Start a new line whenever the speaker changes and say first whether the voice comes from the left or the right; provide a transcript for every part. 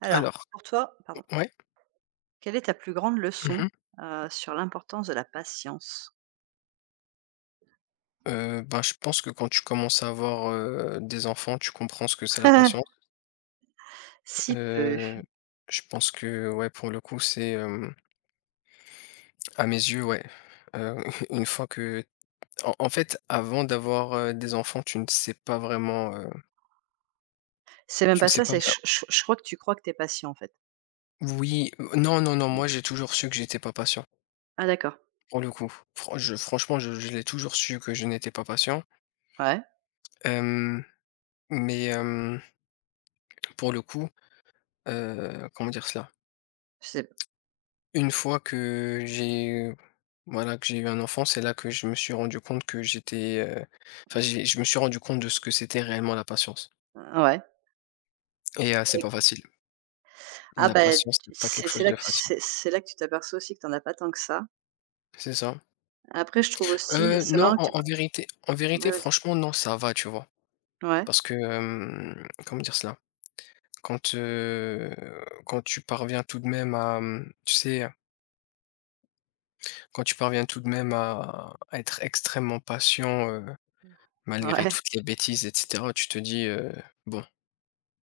right: Alors,
left: Alors,
right: pour toi, pardon,
left: ouais,
right: quelle est ta plus grande
left: mmh
right: leçon,
left: mh,
right: sur l'importance de la patience?
left: ben, je pense que quand tu commences à avoir, des enfants, tu comprends ce que c'est la patience.
right: Si peu.
left: Heu, je pense que, ouais, pour le coup, c'est, à mes yeux, ouais, heu, une fois que en en fait, avant d'avoir, des enfants, tu ne sais pas vraiment.
right: C'est même
left: Tu ne
right: pas
left: sais
right: ça,
left: pas
right: c'est
left: vra
right: je crois que tu crois que t'es patient, en fait.
left: Oui, non, non, non, moi, j'ai toujours su que j'étais pas patient,
right: Ah d'accord,
left: pour le coup. Franchement, je l'ai toujours su que je n'étais pas patient.
right: ouais,
left: Hem, mais, hem, pour le coup, comment dire cela?
right: c'est
left: Une fois que j'ai Voilà, que j'ai eu un enfant, c'est là que je me suis rendu compte que j'étais, enfin j'ai je me suis rendu compte de ce que c'était réellement la patience
right: ouais
left: et c'est
right: et
left: pas facile.
right: ah
left: La
right: ben,
left: patience, c'est pas quelque chose de facile.
right: c'est là que tu t'aperçois aussi que t'en as pas tant que ça.
left: C'est ça.
right: Après je trouve aussi c'est
left: Non,
right: marrant que tu
left: en
right: p
left: en vérité en
right: ouais,
left: vérité,
right: vas-y.
left: franchement, non, ça va, tu vois?
right: Ouais,
left: Parce que, comment dire cela? Quand, heu, quand tu parviens tout de même à, tu sais, quand tu parviens tout de même à être extrêmement patient, malgré
right: ouais,
left: toutes les bêtises et cetera, tu te dis, «Bon».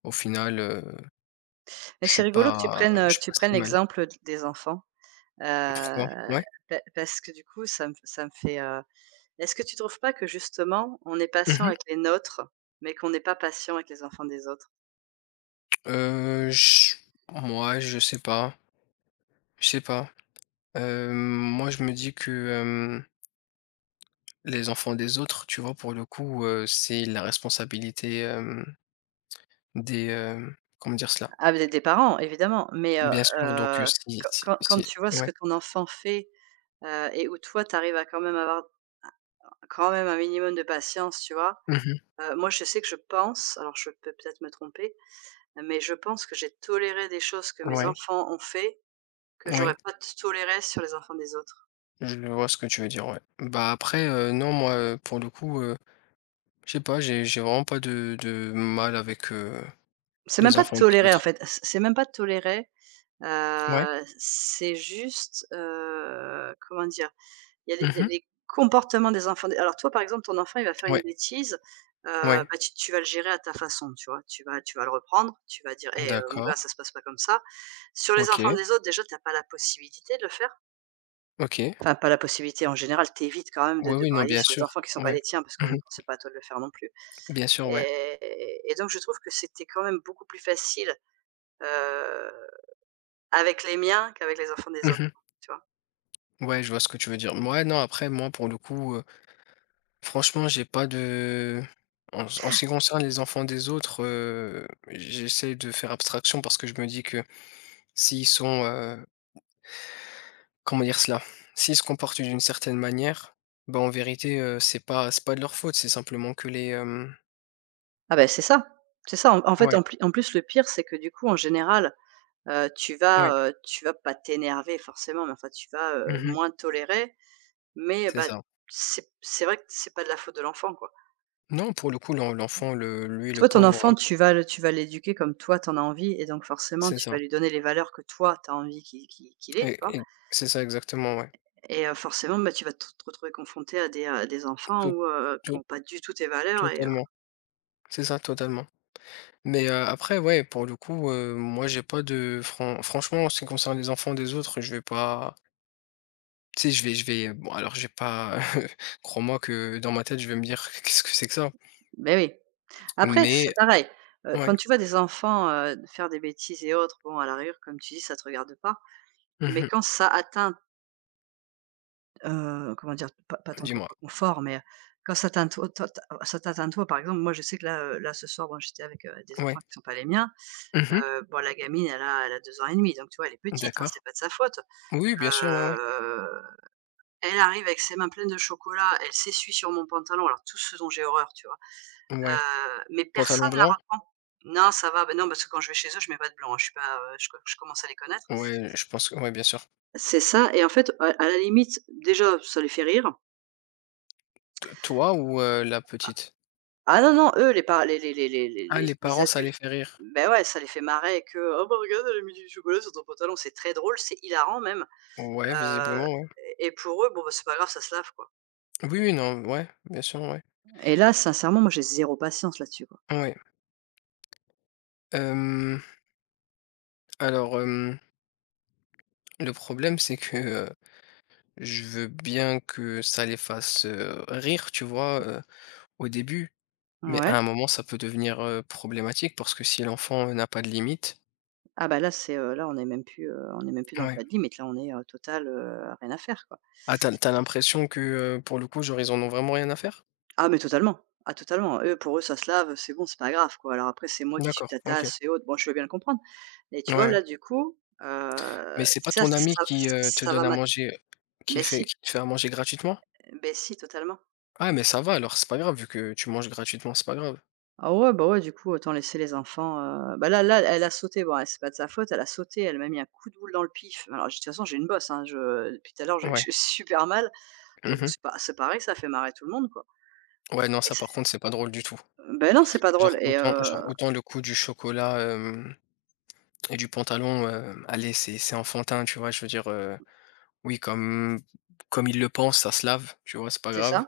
left: Au final, heu,
right: mais
left: je
right: c'est
left: suis
right: rigolo que tu
left: pas
right: prennes, heu,
left: je
right: que
left: suis
right: tu
left: pas si
right: prennes
left: mal.
right: l'exemple d des enfants, heu,
left: Pourquoi? Ouais.
right: pa parce que du coup ça me fait Est-ce que tu trouves pas que justement, on est
left: Mmh
right: patient
left: mh.
right: avec les nôtres, mais qu'on n'est pas patient avec les enfants des autres?
left: Je Mouais, je sais pas, je sais pas. Moi, je me dis que, les enfants des autres, tu vois, pour le coup, c'est la responsabilité, des, comment dire cela?
right: Ah des parents évidemment
left: Bien sûr, donc
right: heu,
left: si,
right: quand
left: si,
right: quand quand
left: si,
right: tu vois ce que
left: ouais.
right: ton enfant fait, et où toi tu arrives à quand même avoir quand même un minimum de patience, tu vois?
left: Mmh.
right: Moi je sais que je pense, alors je peux peut-être me tromper, mais je pense que j'ai toléré des choses que mes
left: Ouais,
right: enfants ont fait, que
left: ouais,
right: j'aurais pas t toléré sur les enfants des autres.
left: je vois ce que tu veux dire, ouais. Bah, après, non, moi, pour le coup, je sais pas, j'ai vraiment pas de mal avec,
right: C'est même
left: les
right: pas
left: enfants des
right: tolérer en
left: autres.
right: fait, c'est même pas tolérer.
left: Ouais.
right: C'est juste, comment dire? Il y a les les
left: Mmh.
right: les comportements des enfants alors toi, par exemple, ton enfant, il va faire une
left: Ouais,
right: bêtise,
left: ouais.
right: bah, tu vas le gérer à ta façon, tu vois? Tu vas le reprendre, tu vas dire: «Hé, mon
left: D'accord.
right: gars, ça se passe pas comme ça». Sur les enfants
left: OK,
right: des autres, déjà, t'as pas la possibilité de le faire.
left: OK.
right: Enfin, pas la possibilité, en général, t'évites quand même de
left: Oui,
right: de
left: oui, non,
right: brailler
left: bien
right: sur les
left: sûr.
right: enfants qui sont pas
left: Ouais.
right: les tiens parce qu'on ne
left: Mmh.
right: temps, pas à toi de le faire non plus,
left: Bien sûr, ouais.
right: et donc je trouve que c'était quand même beaucoup plus facile, heu, avec les miens qu'avec les enfants des autres,
left: Mmh.
right: tu vois?
left: Ouais, je vois ce que tu veux dire. Moi, non, après, moi, pour le coup, franchement, j'ai pas de en ce qui concerne les enfants des autres, j'essaie de faire abstraction parce que je me dis que s'ils sont, comment dire cela? S'ils se comportent d'une certaine manière, bah, en vérité, c'est pas de leur faute, c'est simplement que les, hem
right: Ah ben c'est ça, c'est ça. En fait,
left: ouais,
right: en plus, le pire, c'est que du coup, en général, heu, tu
left: ouais.
right: vas, heu, tu vas pas t'énerver forcément, mais enfin, tu vas,
left: Mmh.
right: moins tolérer, mais
left: C'est
right: bah,
left: ça.
right: c'est vrai que c'est pas de la faute de l'enfant, quoi.
left: Non, pour le coup, l'enfant, le lui, le
right: Toi, ton
left: pauvre,
right: enfant, tu vas l'éduquer comme toi, t'en as envie et donc forcément,
left: c'est
right: tu vas
left: ça.
right: lui donner les valeurs que toi, t'as envie qu'il ait, tu vois?
left: Et c'est ça exactement, ouais.
right: Et forcément, bah, tu vas te retrouver confronté à des enfants
left: tout
right: où, qui
left: tot
right: n'ont pas du tout tes valeurs
left: totalement. C'est ça, totalement. Mais, après, ouais, pour le coup, moi, j'ai pas de franchement, en ce qui concerne les enfants des autres, je vais pas tu sais, je vais bon, alors j'ai pas crois-moi que dans ma tête, je vais me dire: «Qu'est-ce que c'est que ça?»
right: beh, oui. Après, c'est
left: mais
right: pareil,
left: ouais.
right: quand tu vois des enfants, faire des bêtises et autres, bon, à la rigueur, comme tu dis, ça te regarde pas. Mais
left: Mmh.
right: quand ça atteint, comment dire? Pas ton
left: Dis-moi.
right: propre confort, mais quand ça atteint toi toi ta ça t'atteint toi, par exemple, moi, je sais que là, ce soir, bon, j'étais avec, des
left: Ouais.
right: enfants qui sont pas les miens.
left: Mmh.
right: Bon, la gamine, elle a 2 ans et demi, donc tu vois, elle est petite, hein, c'est
left: D'accord.
right: pas de sa faute.
left: Oui, bien sûr, ouais, ouais.
right: Heu, Elle arrive avec ses mains pleines de chocolat, elle s'essuie sur mon pantalon, alors tout ce dont j'ai horreur, tu vois?
left: Ouais.
right: Mais
left: Pantalon
right: personne la
left: blanc?
right: reprend. Non, ça va, ben non, parce que quand je vais chez eux, je mets pas de blanc, hein, je suis pas, je commence à les connaître.
left: Ouais, je pense que ouais, bien sûr.
right: C'est ça et en fait, à la limite, déjà, ça les fait rire.
left: T toi ou, la petite?
right: Ah non, non, eux, les les les les les
left: Ah,
right: les
left: les
right: les
left: parents, ça les
right: adultes,
left: fait rire?
right: ben ouais, ça les fait marrer que: «Ah bah, regarde, elle a mis du chocolat sur ton pantalon». C'est très drôle, c'est hilarant même,
left: Ouais,
right: heu
left: visiblement, ouais.
right: et pour eux, bon, bah, c'est pas grave, ça se lave, quoi.
left: Oui, oui, non, ouais, bien sûr, ouais.
right: Et là, sincèrement, moi, j'ai zéro patience là-dessus, quoi.
left: Ouais. Hem, alors, hem, le problème, c'est que, je veux bien que ça les fasse, rire, tu vois, au début, mais
right: Ouais.
left: à un moment, ça peut devenir, problématique parce que si l'enfant, n'a pas de limite
right: Ah bah, là, là, on est même plus dans le
left: ouais.
right: pas de limite, là, on est, total, rien à faire, quoi.
left: Ah, t'as l'impression que, pour le coup, genre, ils en ont vraiment rien à faire?
right: Ah mais totalement. Ah totalement. Eux, pour eux, ça se lave, c'est bon, c'est pas grave, quoi. Alors après, c'est moi qui suis
left: D'accord,
right: ta
left: OK.
right: tasse et autres. Bon, je veux bien le comprendre. Mais tu
left: Ouais,
right: vois,
left: ouais.
right: là, du coup,
left: Mais c'est pas
right: ça
left: ton ami
right: ça
left: qui, te
right: ça va
left: donne à
right: m'a
left: manger,
right: mais si,
left: qui te fait à manger gratuitement?
right: mais si, totalement.
left: Ah mais ça va alors, c'est pas grave vu que tu manges gratuitement, c'est pas grave.
right: Ah ouais, bah ouais, du coup, autant laisser les enfants, elle a sauté. Bon, elle c'est pas de sa faute, elle a sauté, elle m'a mis un coup de boule dans le pif. Alors de toute façon, j'ai une bosse, hein, je depuis tout à l'heure, j'ai
left: Ouais.
right: j'ai super mal. Bon, bah,
left: Mmh.
right: c'est pas c'est pareil, ça fait marrer tout le monde, quoi.
left: Ouais, non,
right: Et
left: ça
right: c'est
left: par contre, c'est pas drôle du tout.
right: Beh non, c'est pas drôle
left: Genre autant genre autant le coût du chocolat, hem et du pantalon, allez, c'est enfantin, tu vois? Je veux dire, oui, comme il le pense ça se lave, tu vois? C'est pas
right: c'est
left: grave.
right: ça,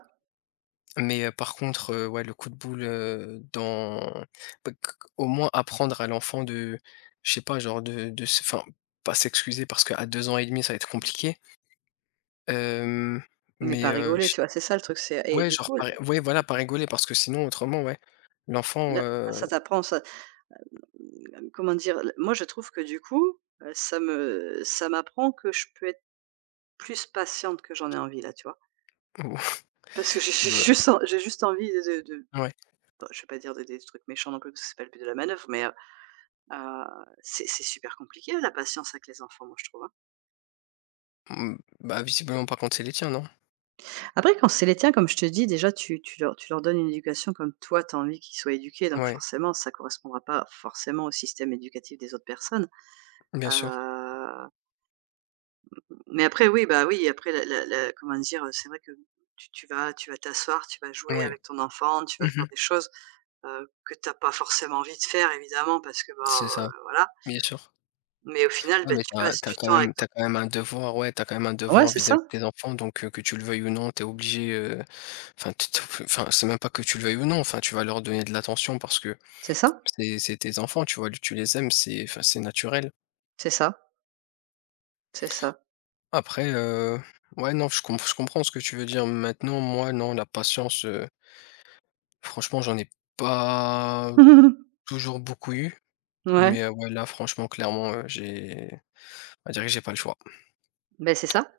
left: Mais, par contre, ouais, le coup de boule, dans bah, q au moins apprendre à l'enfant de je sais pas, genre de se enfin, pas s'excuser parce qu'à 2 ans et demi ça va être compliqué, hem,
right: mais
left: mais,
right: pas rigoler, tu vois? C'est ça le truc, c'est et
left: ouais,
right: du
left: genre
right: coup
left: pas ré ouais, voilà, pas rigoler parce que sinon autrement, ouais, l'enfant,
right: là, ah, ça t'apprend ça mmh, comment dire? Moi, je trouve que du coup, ça m'apprend que je peux être plus patiente que j'en ai envie là, tu vois? Parce que j'ai j'ai
left: le
right: juste en j'ai juste envie de
left: ouais,
right: bah, je vais pas dire de des trucs méchants non plus parce que c'est pas le but de la manœuvre, mais, heu, c'est super compliqué la patience avec les enfants, moi, je trouve, hein.
left: mmh, bah, visiblement pas quand c'est les tiens, non?
right: Après quand c'est les tiens, comme je te dis, déjà tu leur donnes une éducation comme toi, tu as envie qu'ils soient éduqués, donc
left: Ouais,
right: forcément ça correspondra pas forcément au système éducatif des autres personnes,
left: bien sûr,
right: heu Mais après oui, bah, oui, après la la la comment dire? C'est vrai que tu vas t'asseoir, tu vas jouer
left: ouais.
right: avec ton enfant, tu vas faire
left: Mmh.
right: des choses, que t'as pas forcément envie de faire évidemment parce que, bah,
left: C'est ça,
right: voilà.
left: bien sûr.
right: Mais au final,
left: Ouais,
right: bah,
left: mais
right: tu
left: t'as
right: passes
left: as
right: du
left: quand
right: temps avec
left: même
right: ton
left: t'as quand même un devoir, ouais, t'as quand même un
right: ouais,
left: devoir
right: c'est ça,
left: vis-à-vis de tes enfants donc que tu le veuilles ou non, t'es obligé, enfin tu enfin, c'est même pas que tu le veuilles ou non, enfin, tu vas leur donner de l'attention parce que
right: c'est ça,
left: c'est tes enfants, tu vois? Tu les aimes, c'est enfin, c'est naturel.
right: c'est ça, c'est ça.
left: Après, ouais, non, je comprends ce que tu veux dire. Maintenant, moi, non, la patience, franchement, j'en ai pas toujours beaucoup eu,
right: Ouais,
left: mais ouais, là, franchement, clairement, j'ai on va dire que j'ai pas le choix.
right: ben c'est ça,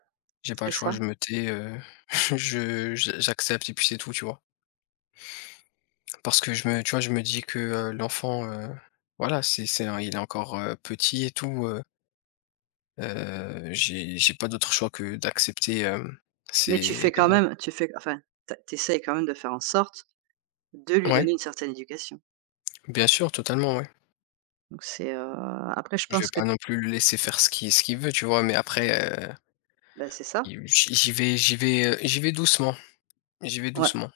left: J'ai pas le
right: c'est
left: choix,
right: ça.
left: je me tais, je j'accepte et puis c'est tout, tu vois? Parce que je me tu vois, je me dis que, l'enfant, voilà, c'est un il est encore, petit et tout, j'ai pas d'autre choix que d'accepter,
right: Mais tu
left: c'est
right: fais quand même tu fais enfin, tu as quand même de faire en sorte de lui
left: ouais,
right: donner une certaine éducation.
left: bien sûr, totalement, ouais.
right: Donc c'est, après je
left: Je vais
right: pense que
left: pas
right: tu
left: non plus le laisser faire ce qu'il veut, tu vois? Mais après, heu,
right: bah, c'est ça.
left: i j'y j'y vais j'y vais, j'y vais doucement, j'y vais
right: Ouais.
left: doucement.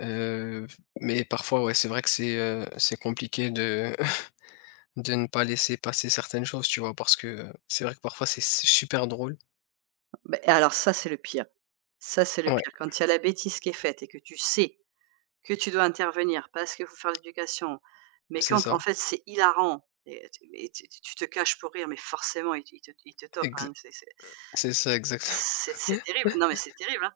left: Heu, mais parfois, ouais, c'est vrai que c'est compliqué de de ne pas laisser passer certaines choses, tu vois? Parce que, c'est vrai que parfois c'est super drôle.
right: Beh, alors ça, c'est le pire. Ça, c'est le
left: Ouais,
right: pire. Quand il y a la bêtise qui est faite et que tu sais que tu dois intervenir parce qu'il faut faire l'éducation, mais
left: c'est
right: quand en
left: ça,
right: fait c'est hilarant et tu mais tu tu tu te caches pour rire, mais forcément ils te topent,
left: exa
right: hein. C'est c'est
left: c'est ça exactement,
right: c'est c'est terrible. Non, mais c'est terrible, hein.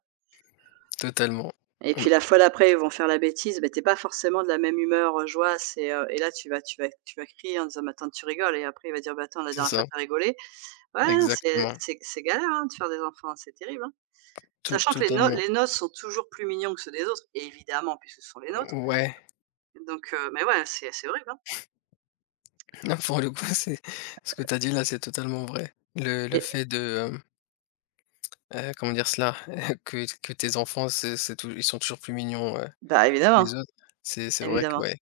left: totalement.
right: Et
left: Mmh,
right: puis la fois d'après, ils vont faire la bêtise, mais t'es pas forcément de la même humeur, joie, et là tu vas crier en disant: «Mais attends, tu rigoles» et après il va dire: «Bah, attends, la
left: c'est
right: dernière fois
left: ça,
right: t'as rigolé». Ouais, c'est
left: exactement,
right: c'est c'est galère, hein, de faire des enfants, c'est terrible, hein.
left: to
right: Sachant que les no
left: totalement.
right: les nôtres sont toujours plus mignons que ceux des autres, et évidemment, puisque ce sont les nôtres.
left: Ouais,
right: Donc mais ouais, c'est horrible, hein?
left: non, pour le coup, c'est ce que tu as dit là, c'est totalement vrai. Le
right: Et
left: fait de, hem comment dire cela? Que tes enfants, c'est tou ils sont toujours plus mignons,
right: bah,
left: que
right: évidemment,
left: les autres. C'est vrai que
right: évidemment.
left: ouais,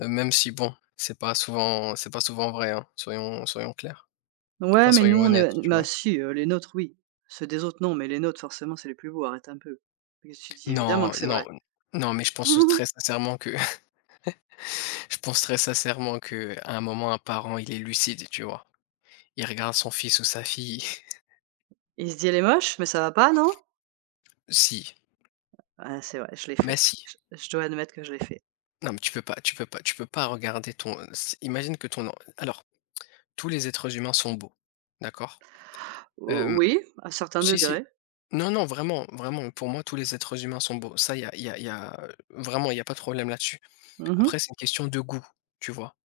left: même si bon, c'est pas souvent vrai, hein, soyons clairs. Enfin,
right: Ouais, mais nous,
left: soyons
right: on
left: honnêtes,
right: est
left: tu
right: bah,
left: vois?
right: si, les nôtres, oui. Ceux des autres, non, mais les nôtres, forcément, c'est les plus beaux, arrête un peu. Qu'est-ce que tu dis? Évidemment
left: Non,
right: que c'est
left: non,
right: vrai.
left: non, mais je pense très sincèrement que je pense très sincèrement que à un moment, un parent, il est lucide, tu vois? Il regarde son fils ou sa fille
right: Il se dit: «Elle est moche, mais ça va pas, non?»
left: si,
right: Ah, c'est vrai, je l'ai
left: mais
right: fait.
left: si.
right: Je dois admettre que je l'ai fait.
left: Non, mais tu peux pas tu peux pas tu peux pas regarder ton s imagine que ton en alors tous les êtres humains sont beaux, d'accord?
right: O oui, à un certain
left: Si, si.
right: degré.
left: Non, non, vraiment, vraiment, pour moi, tous les êtres humains sont beaux. Ça, il y a, y a- y a- vraiment, il n'y a pas de problème là-dessus.
right: Mmh.
left: Après, c'est une question de goût, tu vois.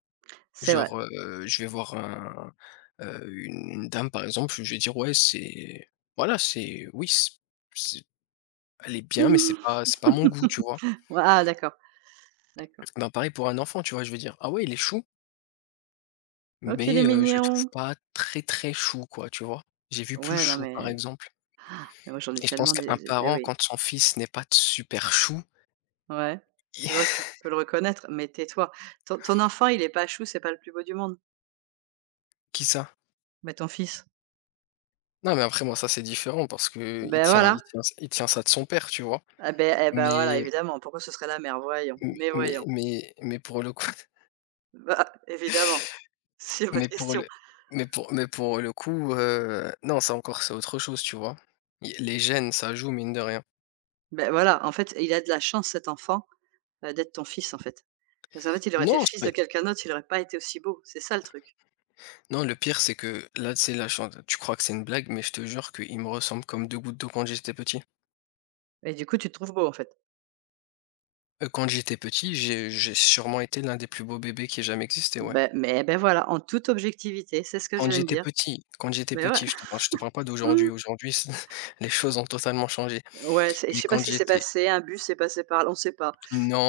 right: C'est vrai.
left: Genre, je vais voir une dame, par exemple, je vais dire, ouais, c'est. Voilà, c'est. Oui, c'est- elle est bien, mais c'est pas mon goût, tu vois.
right: Ouais, ah d'accord, d'accord.
left: Ben, pareil pour un enfant, tu vois, je vais dire, ah ouais, il est chou,
right: Ok, qu'il est
left: mais je le trouve
right: mignon!»
left: pas très, très chou, quoi, tu vois. J'ai vu plus
right: Ouais, non
left: chou, par
right: mais
left: exemple.
right: Mais moi, j'en ai
left: Et je pense
right: tellement
left: qu'un
right: des et
left: parent,
right: oui,
left: quand son fils n'est pas super chou,
right: ouais. Tu vois que tu peux le reconnaître, mais tais-toi. Ton enfant, il est pas chou, c'est pas le plus beau du monde.
left: qui ça.
right: Mais ton fils,
left: Non, mais après moi ça c'est différent parce que il
right: ben
left: tient
right: voilà,
left: il tient il tient ça de son père, tu vois?
right: ah ben eh bah, voilà,
left: Mais
right: évidemment, pourquoi ce serait la mère? Voyons, mais
left: mais
right: voyons.
left: mais mais pour le coup
right: Bah, évidemment, c'est pas de
left: mais pour
right: question.
left: le mais pour le coup, non ça encore c'est autre chose, tu vois? Il Les gènes ça joue mine de rien.
right: Ben voilà, en fait, il a de la chance cet enfant, d'être ton fils, en fait. Parce qu'en fait, il aurait été le
left: Non, c'est
right: fils de
left: pas
right: quelqu'un d'autre, il aurait pas été aussi beau, c'est ça le truc.
left: non le pire c'est que là tu sais là je tu crois que c'est une blague mais je te jure qu'il me ressemble comme 2 gouttes d'eau quand j'étais petit.
right: Et du coup, tu te trouves beau, en fait.
left: Quand j'étais petit, j'ai sûrement été l'un des plus beaux bébés qui ait jamais existé, ouais.
right: Ben mais ben voilà, en toute objectivité, c'est ce que je viens de dire.
left: Quand j'étais
right: Mais ouais.
left: petit, je te parle pas d'aujourd'hui. Aujourd'hui, c les choses ont totalement changé.
right: Ouais, c'est je
left: Mais
right: sais pas
left: quand
right: ce qui s'est
left: j'étais
right: passé, un bus s'est passé par là, on sait pas.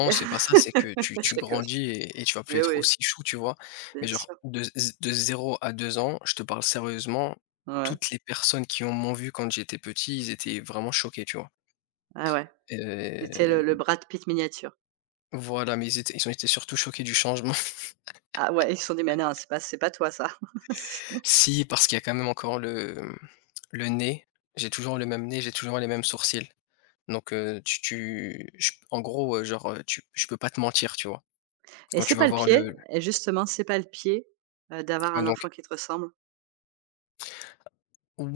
right: Mais
left: c'est pas ça, c'est que tu
right: je
left: tu
right: rigole.
left: grandis et tu vas plus
right: Mais
left: être
right: oui,
left: aussi chou, tu vois? Mais
right: bien
left: genre
right: sûr.
left: de 0 à 2 ans, je te parle sérieusement,
right: Ouais.
left: toutes les personnes qui ont m'ont vu quand j'étais petit, ils étaient vraiment choqués, tu vois?
right: Ah ouais, c'était le
left: Heu,
right: Brad Pitt miniature.
left: voilà, mais ils ont été surtout choqués du changement.
right: Ah ouais, ils se sont dit: «Mais non, c'est pas toi ça». C'est
left: Si, parce qu'il y a quand même encore le nez. J'ai toujours le même nez, j'ai toujours les mêmes sourcils. Donc tu tu je en gros, genre, tu je peux pas te mentir, tu vois?
right: et
left: Quand
right: c'est
left: tu vas
right: pas le
left: voir
right: pied
left: le
right: et justement, c'est pas le pied, d'avoir
left: ouais
right: un
left: donc
right: enfant qui te ressemble.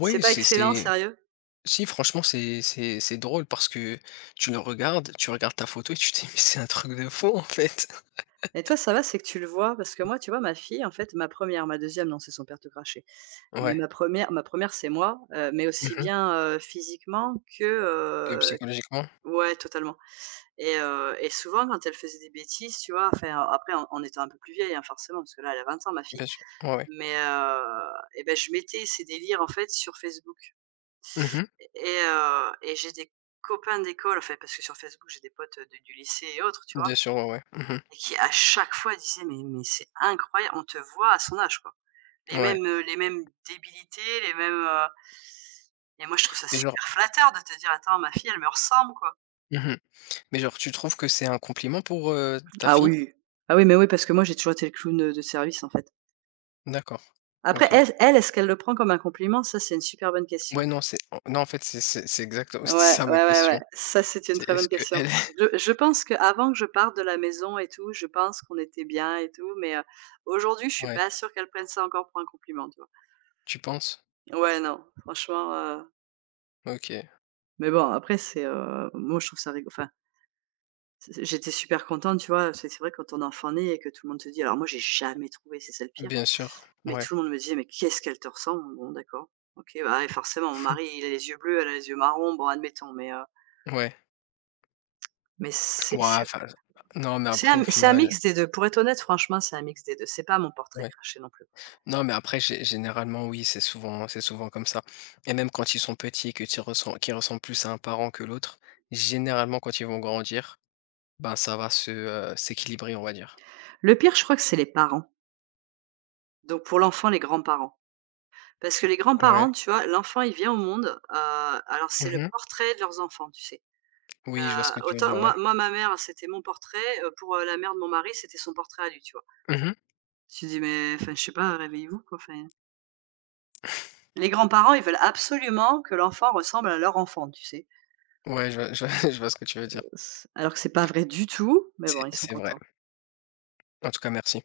right: C'est pas excellent,
left: c'est
right: sérieux
left: si franchement, c'est drôle parce que tu le regardes, tu regardes ta photo et tu te dis: «Mais c'est un truc de fou, en fait».
right: et toi, ça va, c'est que tu le vois? Parce que moi, tu vois, ma fille, en fait, ma première, ma deuxième, non, c'est son père te cracher. Mais
left: Ouais.
right: ma première, c'est moi, mais
left: Mmh
right: aussi
left: mh.
right: bien, physiquement
left: Psychologiquement,
right: ouais, totalement. Et souvent quand elle faisait des bêtises, tu vois? Enfin, après en étant un peu plus vieille, hein, forcément, parce que là, elle a 20 ans ma fille.
left: bien sûr. Ouais, ouais.
right: Mais heu Bah, je mettais ses délires en fait sur Facebook
left: Mmh.
right: et j'ai des copains d'école, enfin parce que sur Facebook, j'ai des potes, de du lycée et autres, tu vois?
left: Bien sûr, ouais, ouais. Mmh.
right: Et qui à chaque fois disaient: «Mais c'est incroyable, on te voit à son âge, quoi». Les
left: Ouais.
right: mêmes, heu, les mêmes débilités. Et moi je trouve ça
left: Et genre
right: super flatteur de te dire: «Attends, ma fille, elle me ressemble, quoi».
left: mmh mais genre tu trouves que c'est un compliment pour, ta
right: Ah
left: fille?
right: oui. Ah oui, mais oui, parce que moi j'ai toujours été le clown, de service en fait.
left: D'accord,
right: Après
left: OK.
right: elle, est-ce qu'elle le prend comme un compliment? Ça, c'est une super bonne question.
left: Ouais, non, c'est non, en fait, c'est exactement
right: Ouais,
left: c'était
right: ouais,
left: ça ma
right: ouais,
left: question.
right: ouais. Ça, c'est une
left: C'est
right: très
left: est-ce
right: bonne question.
left: qu'elle
right: Je pense que avant que je parte de la maison et tout, je pense qu'on était bien et tout, mais, aujourd'hui, je suis
left: ouais.
right: pas sûre qu'elle prenne ça encore pour un compliment, tu
left: Tu penses?
right: vois? Ouais, non, franchement,
left: OK,
right: mais bon, après moi, je trouve ça rigolo. Enfin, c'est j'étais super contente, tu vois? C'est vrai quand ton enfant naît et que tout le monde te dit alors moi, j'ai jamais trouvé, c'est ça le pire.
left: bien sûr.
right: Mais
left: Ouais,
right: tout le monde me disait: «Mais qu'est-ce qu'elle te ressemble?» bon d'accord. OK, bah, et forcément, mon mari, il a les yeux bleus, elle a les yeux marrons, bon admettons, mais heu,
left: ouais.
right: mais c'est
left: Ouah,
right: c'est
left: enfin, non, mais
right: c'est
left: après au
right: un c'est un
left: final
right: mix des 2. Pour être honnête, franchement, c'est un mix des 2. C'est pas mon portrait
left: ouais.
right: craché non plus.
left: Non, mais après gé généralement oui, c'est souvent comme ça et même quand ils sont petits et que tu ressens qu'ils ressemblent plus à un parent que l'autre, généralement quand ils vont grandir, ben, ça va s'équilibrer, on va dire.
right: Le pire, je crois que c'est les parents. Donc pour l'enfant, les grands-parents. Parce que les
left: Ouais.
right: grands-parents, tu vois, l'enfant, il vient au monde, alors c'est le
left: Mmh.
right: portrait de leurs enfants, tu sais?
left: Oui, je vois ce que tu veux
right: Autant
left: dire, ouais.
right: moi, ma mère, c'était mon portrait, pour, la mère de mon mari, c'était son portrait à lui, tu vois?
left: Mmh.
right: Tu dis: «Mais enfin, je sais pas, réveillez-vous, quoi, enfin». Les grands-parents, ils veulent absolument que l'enfant ressemble à leur enfant, tu sais?
left: Ouais, je vois je vois ce que tu veux dire.
right: S Alors que c'est pas vrai du tout, mais bon,
left: C'est
right: ils sont
left: c'est vrai.
right: contents.
left: En tout cas, merci.